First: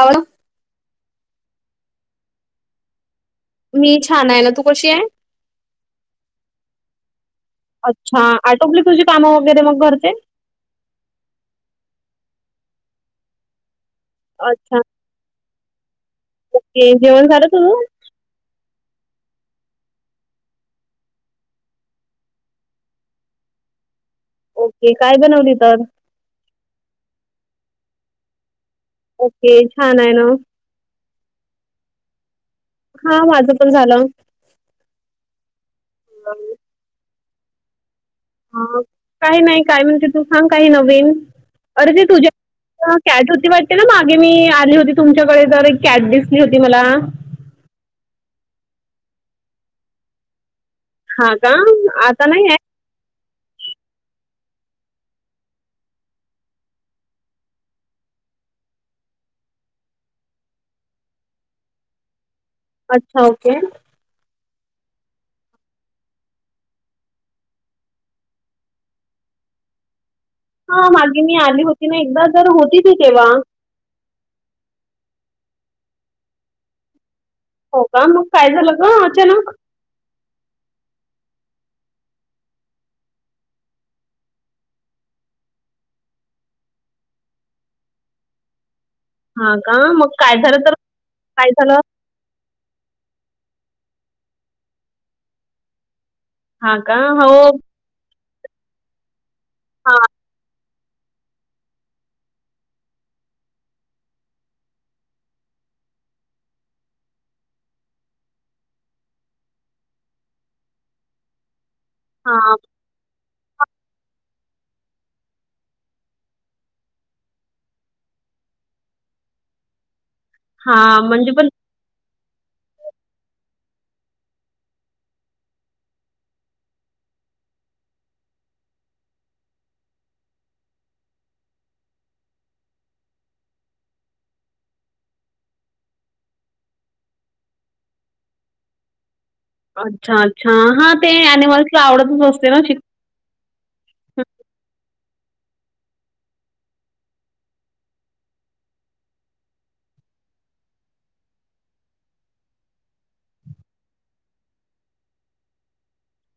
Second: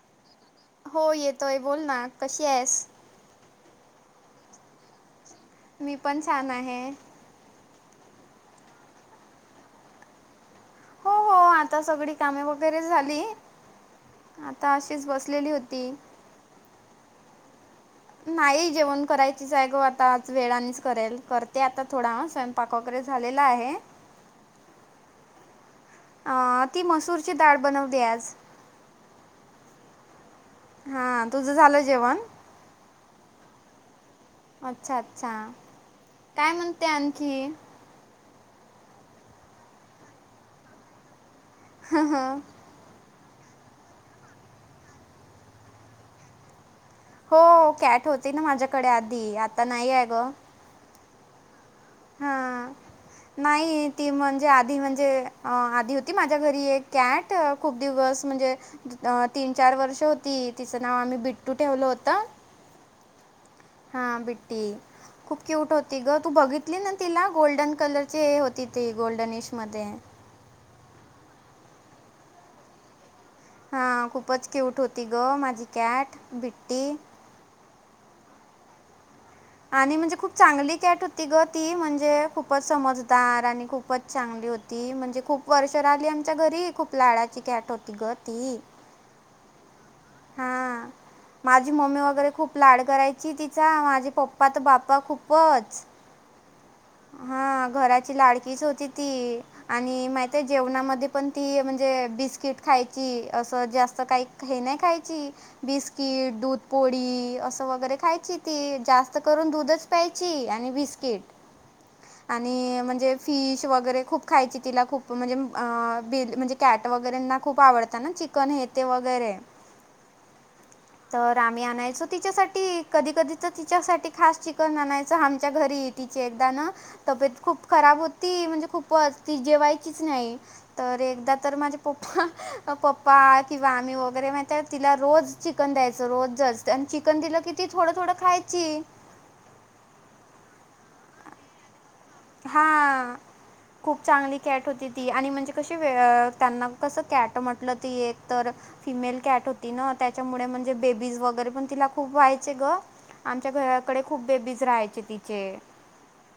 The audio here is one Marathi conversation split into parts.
आवड हो येतोय, बोल ना कशी आहेस? मी छान आहे ना, तू कशी आहे? मी पण छान आहे. अच्छा आटोपली तुझी कामं वगैरे मग घरचे? हो हो आता सगळी कामे वगैरे झाली आता अच्छा अशीच बसलेली होती. ओके जेवण झालं तुझं? नाही जेवण करायचीच आहे गं आता, आज वेळानेच करेल. करते आता थोडा स्व यंपाक वगैरे झालेला आहे. ओके काय बनवली तर? अं ती मसूरची डाळ बनवली आज. ओके छान आहे ना. हां तुझं झालं जेवण? हां माझं पण झालं. अच्छा अच्छा, काय म्हणते आणखी? ह काही नाही काय म्हणते तू सांग काही नवीन अरे ती तुझ्या. अं, कॅट होती वाटते ना मागे मी आली होती. तुमच्याकडे तर एक कॅट दिसली होती मला. हो कॅट होती ना माझ्याकडे आधी, आता नाही आहे गं. हां का आता नाही ये. हां. नाही ती म्हणजे आधी म्हणजे आधी होती. माझ्या घरी एक कॅट खूप दिवस म्हणजे. तीन चार वर्ष होती. तिचं नाव आम्ही बिट्टू ठेवलं होतं. अच्छा ओके. हा बिट्टी. खूप क्यूट होती गं. तू बघितली ना तिला गोल्डन कलरची हे होती ती गोल्डन येश मध्ये. हा मागे मी आली होती ना. एकदा जर होती ती तेव्हा. हा खूपच क्यूट होती गं माझी कॅट बिट्टी. हो का मग काय झालं गं अचानक. आणि म्हणजे खूप चांगली कॅट होती गं. ती म्हणजे खूपच समजदार आणि खूपच चांगली होती. ती म्हणजे खूप वर्ष राहिली. आमच्या घरी खूप लाडाची कॅट होती गं ती. हा का मग. काय झालं तर हा काय माझी झालं मम्मी वगैरे खूप. लाड करायची. तिचा माझे पप्पा तर बाप्पा खूपच. हां का? हो. हा घराची लाडकीच होती ती. हां, आणि माहितीये जेवणामध्ये पण ती म्हणजे बिस्किट खायची असं जास्त काही. हे नाही खायची. बिस्किट दूध पोळी असं वगैरे खायची ती जास्त करून दूधच. दूध प्यायची. आणि बिस्किट हां, आणि म्हणजे, फिश वगैरे खूप खायची. तिला खूप म्हणजे बिल म्हणजे कॅट वगैरेना खूप आवडत ना चिक चिकन हे ते वेगैरे. [inaudible] म्हणजे तर पण आम्ही आणायचो. तिच्यासाठी कधी कधी तर तिच्यासाठी खास चिकन आणायचं. आमच्या घरी तिचे एकदा ना. तब्येत खूप खराब होती. म्हणजे खूपच ती जेवायचीच नाही. तर एकदा तर माझे पप्पा पप्पा किंवा आम्ही वगैरे माहितीये तिला रोज. चिकन द्यायचं रोज जस्त आणि चिकन दिलं की ती थोडं थोडं खायची. अच्छा अच्छा हा ते एनिमल्स. ती आवडतं. हा. खूप चांगली कॅट होती ती. आणि म्हणजे कशी त्यांना कसं कॅट म्हटलं ती एक तर. फिमेल कॅट होती ना त्यांच्यामुळे, म्हणजे बेबीज वगैरे पण तिला खूप व्हायचे गं. आमच्या घराकडे खूप बेबीज राहायचे तिचे.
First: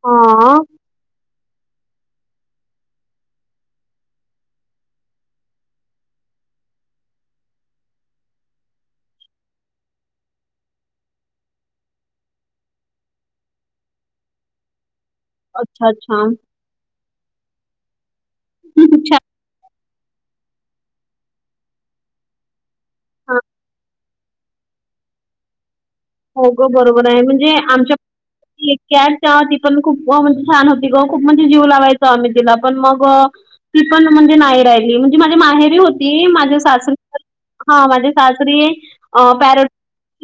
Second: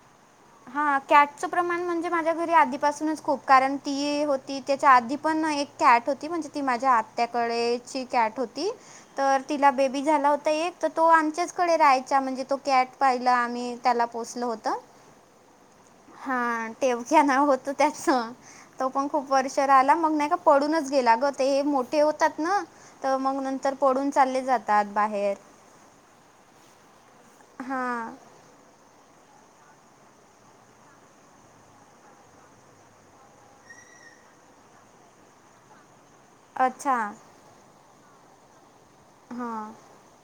हां. हा कॅट. कॅटच प्रमाण म्हणजे माझ्या घरी आधीपासूनच खूप. कारण ती होती त्याच्या आधी पण एक. कॅट होती. म्हणजे ती माझ्या आत्याकडेची कॅट होती. तर तिला बेबी झाला होता. एक तर तो आमच्याचकडे राहायचा म्हणजे तो कॅट. पहिलं आम्ही त्याला पोसलं होतं. [unintelligible] हा टेवक्या नाव होतं. त्याच तो पण छान. खूप. वर्ष राहिला मग नाही का पडूनच गेला गं ते मोठे होतात ना. तर हां. मग नंतर पडून चाले जातात बाहेर. हो गं बरोबर आहे म्हणजे आमच्या हां. ती कॅट [unintelligible] ती पण खूप म्हणजे छान होती गं खूप म्हणजे जीव लावयचो तिला पण मग ती पण म्हणजे नाही राहीली म्हणजे माझे माहेरी हो ती माझ्या सासरी अच्छा. [inaudible] हा माझे सासरी अ पॅरोट हां.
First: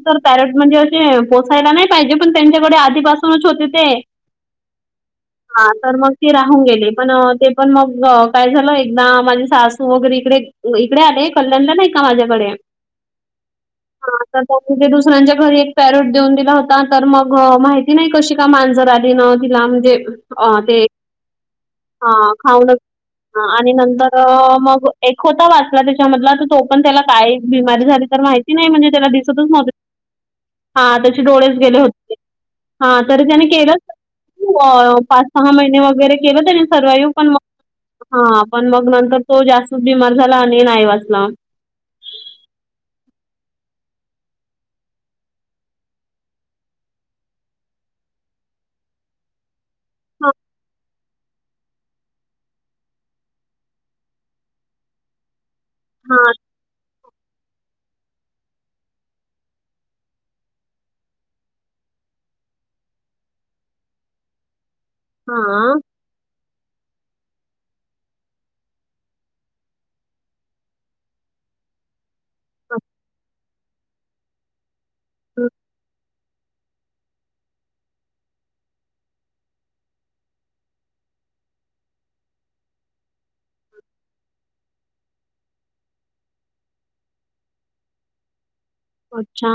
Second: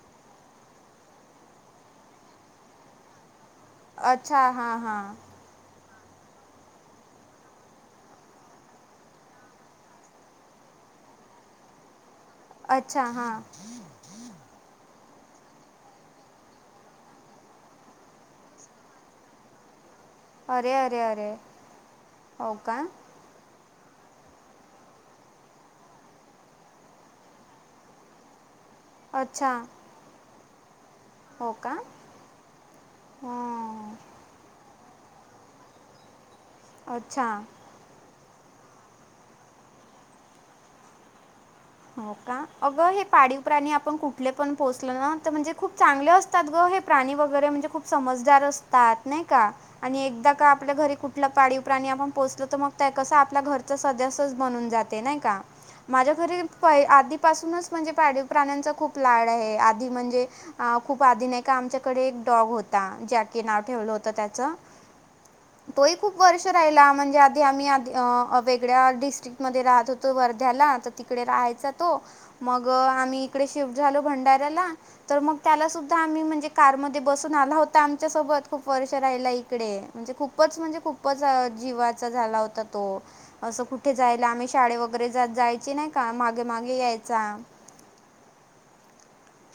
तर पॅरोट म्हणजे ते पोसायला नाही पाहिजे पण त्यांच्याकडे आधीपासूनच होते ते. अच्छा हा हा. हा तर मग ती राहून गेले पण ते पण मग काय झालं एकदा माझी सासू वगैरे इकडे इकडे आले कल्याणला नाही का माझ्याकडे अच्छा हां. हा तर [unintelligible] दुसऱ्यांच्या घरी एक पॅरूट देऊन दिला होता तर मग माहिती नाही कशी का मांजर आली ना तिला म्हणजे अ अरे, ते अरे, अरे! हा हो का? खाऊनच हा आणि नंतर मग एक होता वाचला त्याच्या मधला तर तो पण त्याला काय बिमारी झाली तर माहिती नाही म्हणजे त्याला दिसतच अच्छा. नव्हतं हा त्याचे हो डोळेच का? गेले होते हा तरी त्याने केलं. हं. [inaudible] हो पाच सहा महिने वगैरे केलं त्याने सर्वाइव्ह पण अच्छा. म हा पण मग नंतर तो जास्तच बिमार झाला आणि नाही वाचला. हो का अगं हे पाळीव प्राणी आपण कुठले पण पोसलं ना तर म्हणजे खूप चांगले अस तात गं हे प्राणी वगैरे म्हणजे खूप समजदार असतात नाही का आणि हा एकदा का आपल्या घरी कु ठला आपलं पाळीव प्राणी आपण पोसलं तर मग त्या कसं आपल्या घरचा सदस्यच बनून जाते नाही का. माझ्या हा घरी पाय आधीपासूनच म्हणजे पाळीव प्राण्यांचा खूप लाड आहे आधी म्हणजे अ खूप आधी नाही आहे का आमच्याकडे एक डॉग होता जॅकी नाव ठेवलं होतं त्याचं हां. तोही खूप वर्ष राहिला म्हणजे आधी आम्ही आधी अ वेगळ्या डिस्ट्रिकमध्ये राहत होतो वर्ध्याला तर तिकडे राहायचा तो मग अच्छा. आम्ही इकडे शिफ्ट झालो भंडाऱ्याला तर मग त्याला सुद्धा आम्ही म्हणजे कारमध्ये बसून आला होता आमच्या सोबत खूप वर्ष राहिला इकडे म्हणजे खूपच म्हणजे खूपच जीवाचा झाला हो ता असं कुठे जायला आम्ही शाळे वगैरे जायची नाही का मागे मागे यायचा. अच छा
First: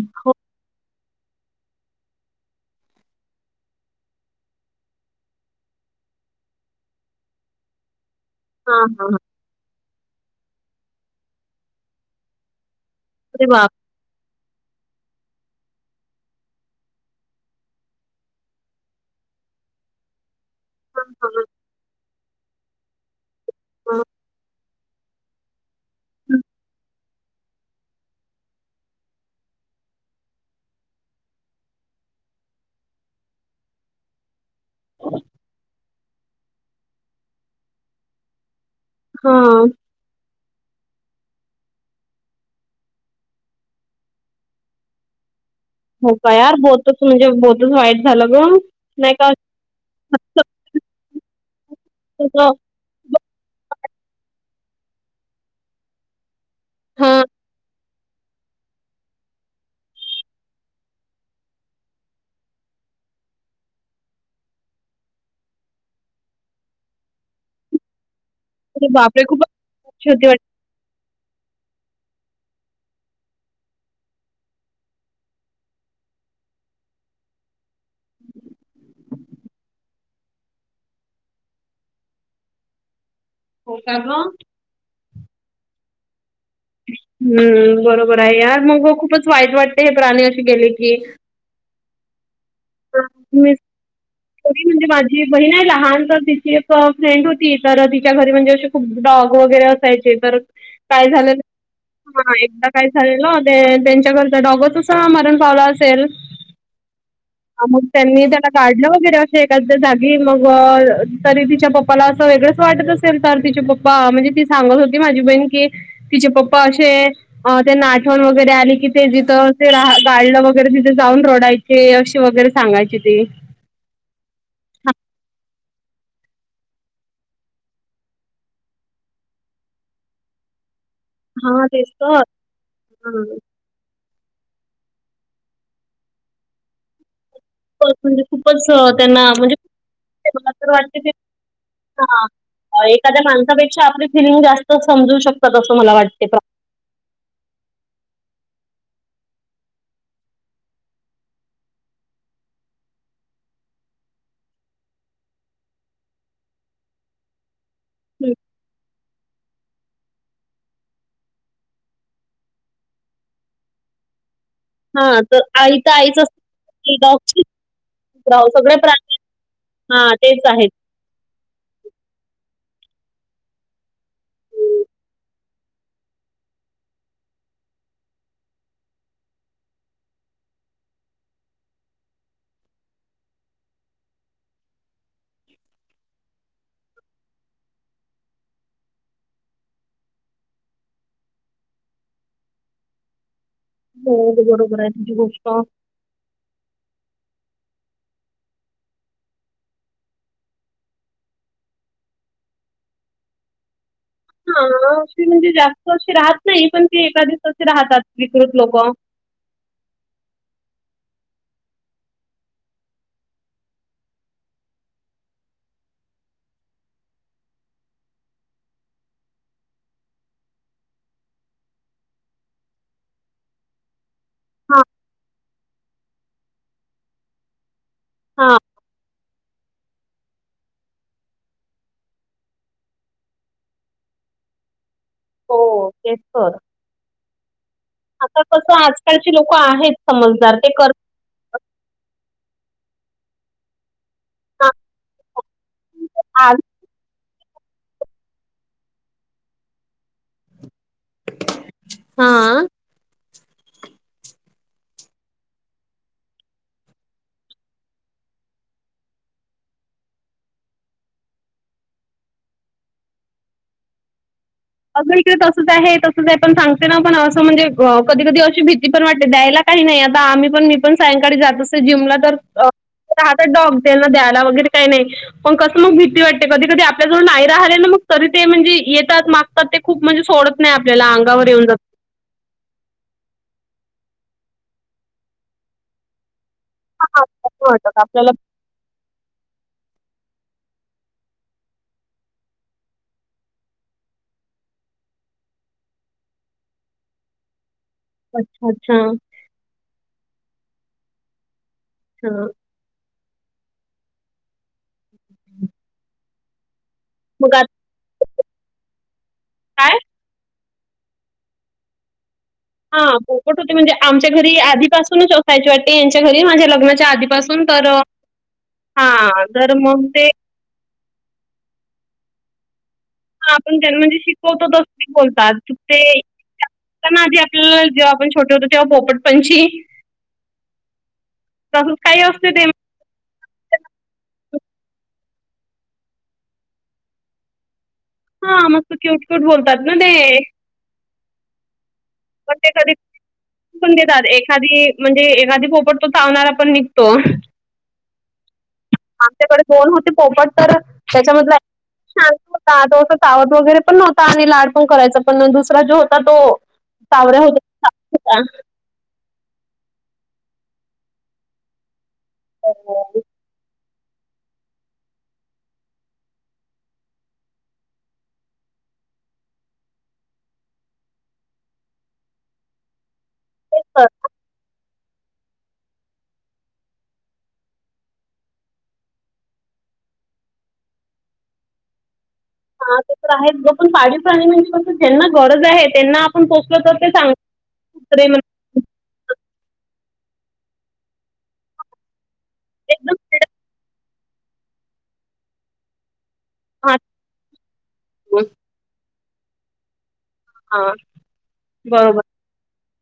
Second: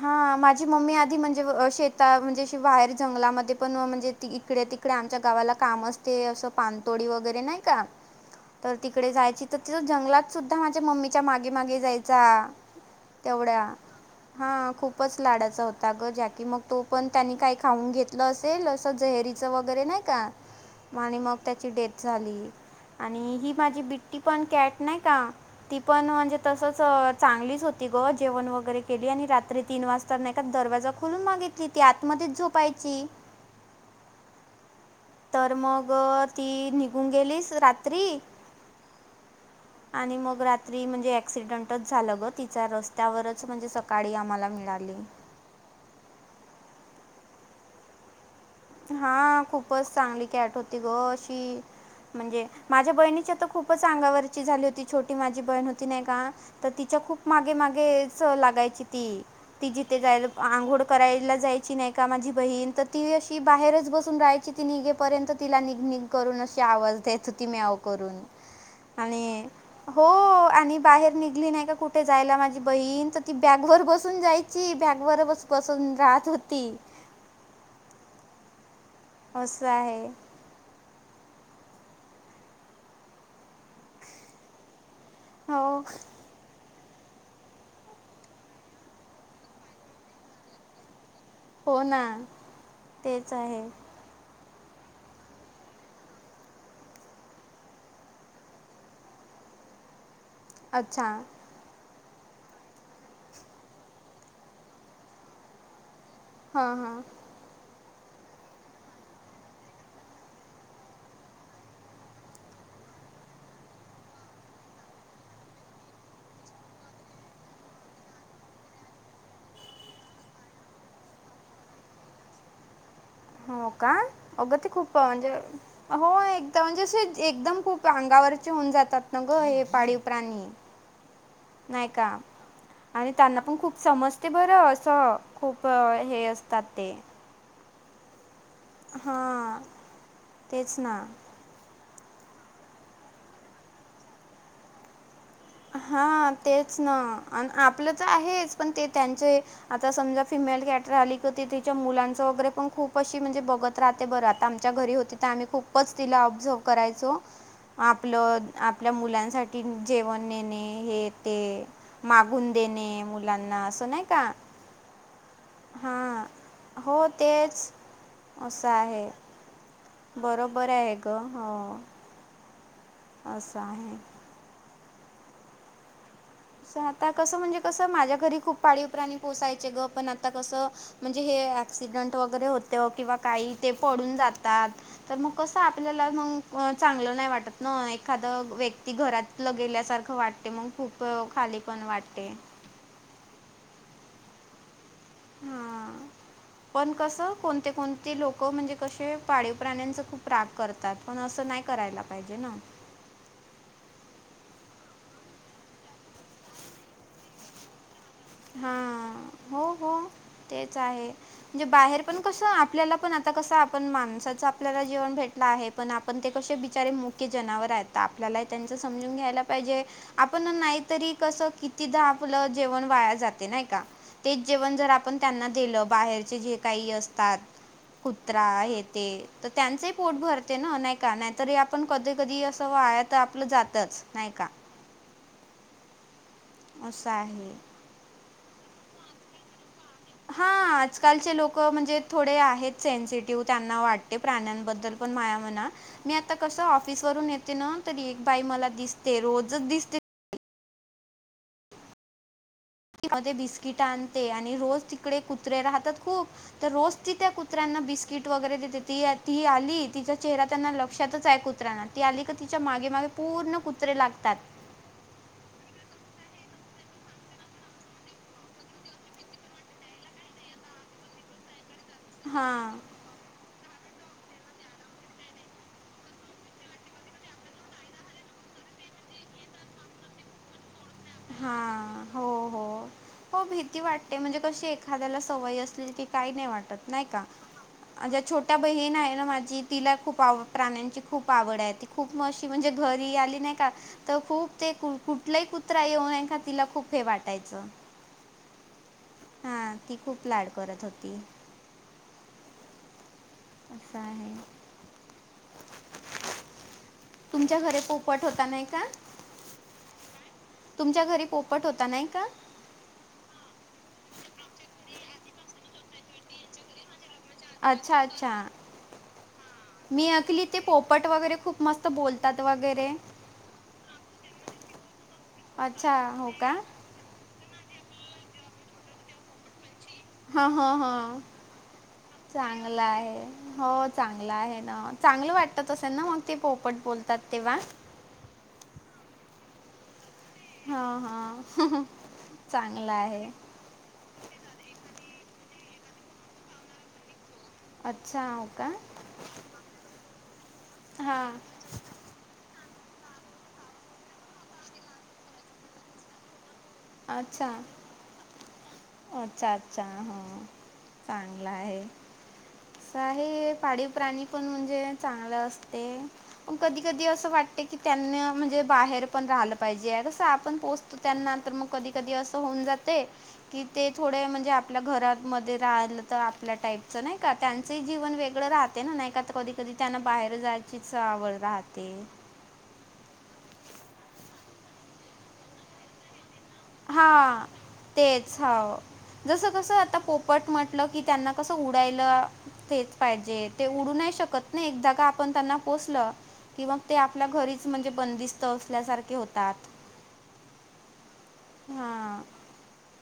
हा माझी मम्मी आधी म्हणजे व अ शेतात म्हणजे अशी बाहेर जंगलामध्ये पण म्हणजे ती इकडे तिक कडे आमच्या गावाला काम असते असं पानतोडी वगैरे नाही का तर हा हा तिकडे जायची तिथं जंगलात सुद्धा माझ्या मम्मीच्या मागे मागे जायचा. अरे तेवढ्या बाप हा खूपच लाडाचा होता अगं जॅकी मग तो पण त्यांनी काही खाऊन घेतला असेल असं जहरी चा वगैरे नाही का आणि मग त्याची डेथ झाली. आणि माझी बिट्टी पण कॅट नाही का ती पण म्हणजे तसच चांगलीच होती गं जेवण वगैरे केली आणि रात्री तीन वाजता नाय का दरवाजा खोलून मागित ती आतमध्येच झोपायची तर मग ती निघून गेलीस रात्री हा आणि मग रात्री म्हणजे ऍक्सिडंटच झालं गं तिचा रस्त्यावरच म्हणजे स काळी आम्हाला मिळाली. हो का यार बहुतच म्हणजे बहुतच वाईट झालं गं. हा खूपच चांगली कॅट होती गं अशी म्हणजे. माझ्या बहिणीच्या तर खूपच अंगावरची झाली होती. छोटी माझी बहीण होती नाही का. तर तिच्या हा खूप मागे मागेच लागायची ती. ती जिथे जायला आंघोळ जायची नाही का माझी बहीण ती. ती बाहेरच बसून राहायची. ती निघेपर्यंत तिला निघ निघ करून अशी आवाज द्यायच ती म्याव करून. अरे बापरे आणि खूपच हो होती वाट आणि बाहेर निघली नाही का. कुठे जायला माझी बहीण तर ती बॅगवर बसून जायची. बॅगवर बस बसून राहत होती. असं आहे. हो काय मग. हो. हम्म बरोबर आहे. यार मग खूपच वाईट वाटते हे प्राणी अशी गेले की. होना हां, तेच मी आहे. म्हणजे माझी बहीण आहे लहान. तर तिची एक फ्रेंड होती तर तिच्या घरी म्हणजे असं. डॉग वगैरे असायचे तर काय अच्छा झालं. हा एकदा काय झालेलं ते, तेच्या घरचा डॉगच असा मरण पावला असेल. हा हा. मग त्यांनी त्याला काढलं वगैरे असे. एखाद्या जागी मग तरी तिच्या पप्पाला असं वेगळच वाटतं असं. स तिचे पप्पा म्हणजे ती सांगत होती. माझी बहीण की तिचे पप्पा असे. अ ते आठवण वगैरे आली कि ते जिथं रा गाळलं वगैरे तिथे जाऊन रोडायचे अशी वगैरे. सांगायची ती. हो का अगं ते खूप म्हणजे, हो एकदा म्हणजे अस एकदम खूप अंगावरचे होऊन जातात न गं हे पाळीव प्राणी. [inaudible] नाही तेच का तर आणि हां त्यांना पण खूप समज ते बरं असं खूप हे असतात ते. म्हणजे खूपच त्यांना म्हणजे हां मला तर तेच वाटते ना ते. हा एखाद्या माणसापेक्षा आपली फिलिंग जास्त समजू शक हा तेच ना आपलं तर आहेच ते त्यांचे. आता समजा फिमेल कॅट राहिला. तर तिच्या मुलांच वगैरे पण खूप अशी म्हणजे बघत राहते बरं आता. च्या घरी होती. तर आम्ही खूपच तिला ऑब्झर्व करायचो. [inaudible] मग आपलं आपल्या मुलांसाठी जेवण. नेणे हे ते मागून देणे मुलांना असं नाही का. हा तर आई तर आईच हां. हो, असते. तेच. असं [unintelligible] आहे. हा तेच बरोबर आहेत. आहे गं हं. असं आहे. स आता कसं म्हणजे, कसं माझ्या घरी खूप पाळी प्राणी पोचायचे गं पण आता कसं. म्हणजे हे ऍक्सिडेंट वगैरे होत किंवा काही ते पडून जातात. तर मग कसं आपल्याला मग चांगलं नाही‌ वाटत. ना एखाद व्यक्ती घरात. गेल्यासारखं वाटते मग खूप खाली पण वाटते. हो बरोबर आहे तुझी गोष्ट. हां पण कसं कोणते कोणते लोकं म्हणजे, कसे पाळीव प्राण्यांचा खूप राग करतात. त्यात पण असं नाही करायला पाहिजे ना. हा अशी म्हणजे जास्त अशी राहत नाही. पण ते एका दिवस असे राहतात. विकृत हा लोक. हो हो तेच आहे. म्हणजे बाहेर पण कसं आपल्याला पण आता कसं आपण माणसाचा आपल्याला जीवन भेटला आहे पण आपण ते कशे बिचारे मुक्य जनावर आहेत तर आपल्याला त्यांच समजून घ्यायला पाहिजे आपण नाहीतरी कसं कितीदा आपलं जेवण वाया जाते का तेच जेवण हा जर आपण त्यांना दिलं बाहेरचे जे काही असतात कुत्रा हा हे ते तर त्यांचही पोट भरते ना नाही का नाहीतरी आपण कधी कधी असं वाया तर आपलं जातच नाय का. हो तेच तर. असं आहे. आता कसं आजकालची लोकं आहेत. हा समजदार ते करत आजकालचे लोकं म्हणजे थोडे आहेत सेन्सिटिव्ह त्यांना वाट ते प्राण्यांबद्दल पण माया म्हणा मी आता कसं ऑफिस वरून येते ना तरी एक बाई मला दिसते रोजच दिसते हां. म बिस्किट आणते आणि रोज तिकडे कुत्रे राहतात खूप तर रोज ती त्या कुत्र्यांना बिस्किट वगैरे देते ती ती आली तिचा चेहरा त्यांना लक्षातच आहे कुत त्राना ती आली क तिच्या मागे मागे पूर्ण कुत्रे लागतात. अगं इकडे तसंच आहे तसंच आहे पण सांगते ना पण असं म्हणजे अ कधी कधी अशी भीती पण वाटते द्यायला काही नाही आता आम्ही पण मी पण सायंकाळी जात असते जिमला तर अ हां राहतात डॉग त्यांना द्यायला वगैरे काही नाही पण कसं मग भीती वाटते कधी-कधी आपल्या जवळ नाही राहिले ना मग तरी ते म्हणजे येतात मा तर ते खूप म्हणजे सोडत नाही आपल्याला अंगावर येऊन जात. हां हो हो हो भीती वाटते म्हणजे कशी एखाद्याला सवय असली ती काही नाही वाटत. नाही हां, का असं वाटत ज्या आपल्याला छोट्या बहीण आहे ना माझी तिला खूप आव प्राण्यांची खूप आवड आहे ती खूप मशी म्हणजे घरी आली नाही का तर खूप ते कु कुठलाही कुत्रा येऊ नाही का तिला खूप हे वाटायचं. अच्छा अच्छा. हा ती खूप लाड करत होती. हां. असा आहे. मग तुमच्या आता घरे पोपट होता नाही का? काय तुमच्या घरी पोपट होता नाही का? हा पोपट होते म्हणजे आमच्या घरी आधीपासूनच असायची वाटते यांच्या घरी माझ्या लग्नाच्या आधी पासून तर अच्छा अच्छा हा तर मंग मी ते ऐकली ते पोपट वगैरे खूप मस्त बोलतात वगैरे. हा आपण त्यांन म्हणजे शिकवतो तसं ही बोलतात अच्छा ते. हो का [inaudible] ताना आदी आपल्याला जेव्हा आपण होतो पोपट पंछी. हा हा हा काही असते ते चांगला आहे. हो चांगला आहे ना चांगलं वाटतं असेल ना मग ते पोपट बोलतात तेव्हा. हा मस्त क्यूट क्यूट बोलतात ना ते. हा हा पण ते चांगलं कधी आहे. पण देतात एखादी म्हणजे एखादी पोपट तो चावणारा पण निघतो. अच्छा हाव का. आमच्याकडे दोन होते पोपट तर त्याच्या हां. मधला शांत होता तो असं चावत वगैरे पण नव्हता आणि लाड पण करायचा पण दुसरा जो होता तो चावरे अच्छा. हेले साथ होता अच्छा अच्छा हो, चांगला आहे. [inaudible] साही हे पाडीव प्राणी पण म्हणजे चांगलं असते. पण कधी कधी असं वाटते की त्यांनी म्हणजे बाहेर पण राहिलं पाहिजे कसं आपण पोस्ट त त्यांना तर मग कधी कधी असं होऊन जाते. कि ते थोडे म्हणजे आपल्या घरामध्ये राहिलं तर आपल्या टाईपच नाही का त्यांचंही जीवन वेगळं राहते ना नाही, का ता कधी कधी त्यांना बाहेर जायचीच आवड राहते. हा ते तर आहेच ग पाळीव प्राणी ज्यांना गरज आहे त्यांना आपण पोसत हा तेच होव जसं कसं आता पोपट म्हटलं की, त्यांना कसं उडायला तेच एकदम पाहिजेत. फ्रीडम ते उडू नाही शकत नाही, एक जागा आपण त्यांना पोसलं. कि मग ते आपल्या घरीच म्हणजे राहतो. बंदिस्त असल्यासारखे होतात. हा हां. बरोबर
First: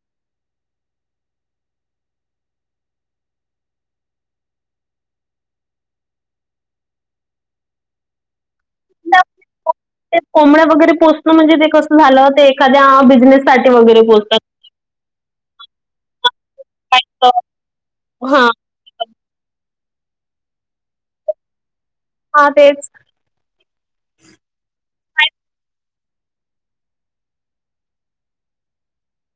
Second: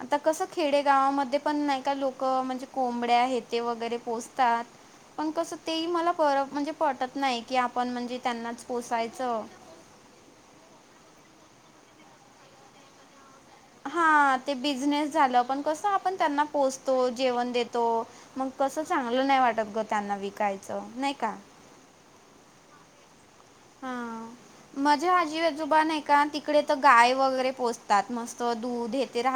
आता कसं खेडे गावामध्ये पण नाही का लोक, म्हणजे कोंबड्या हे ते वगैरे पोसतात. पण कसं तेही मला पर म्हणजे पटत नाही की आपण म्हणजे त्यांनाच त्या पोसायचं. ते कोंबड्या वगैरे पोसण म्हणजे ते कसं झालं ते एखाद्या बिझनेस हा ते बिझनेस झालं, पण कसं आपण त्यांना. काय पोचतो तर जेवण देतो, मग हां. कसं चांगलं नाही वाटत ग, त्यांना विकायचं नाही का. हा तेच. हा [inaudible] माझ्या आजी आजोबा नाही का तिकडे तर गाय वगैरे पोसतात, मस्त दूध येते राहत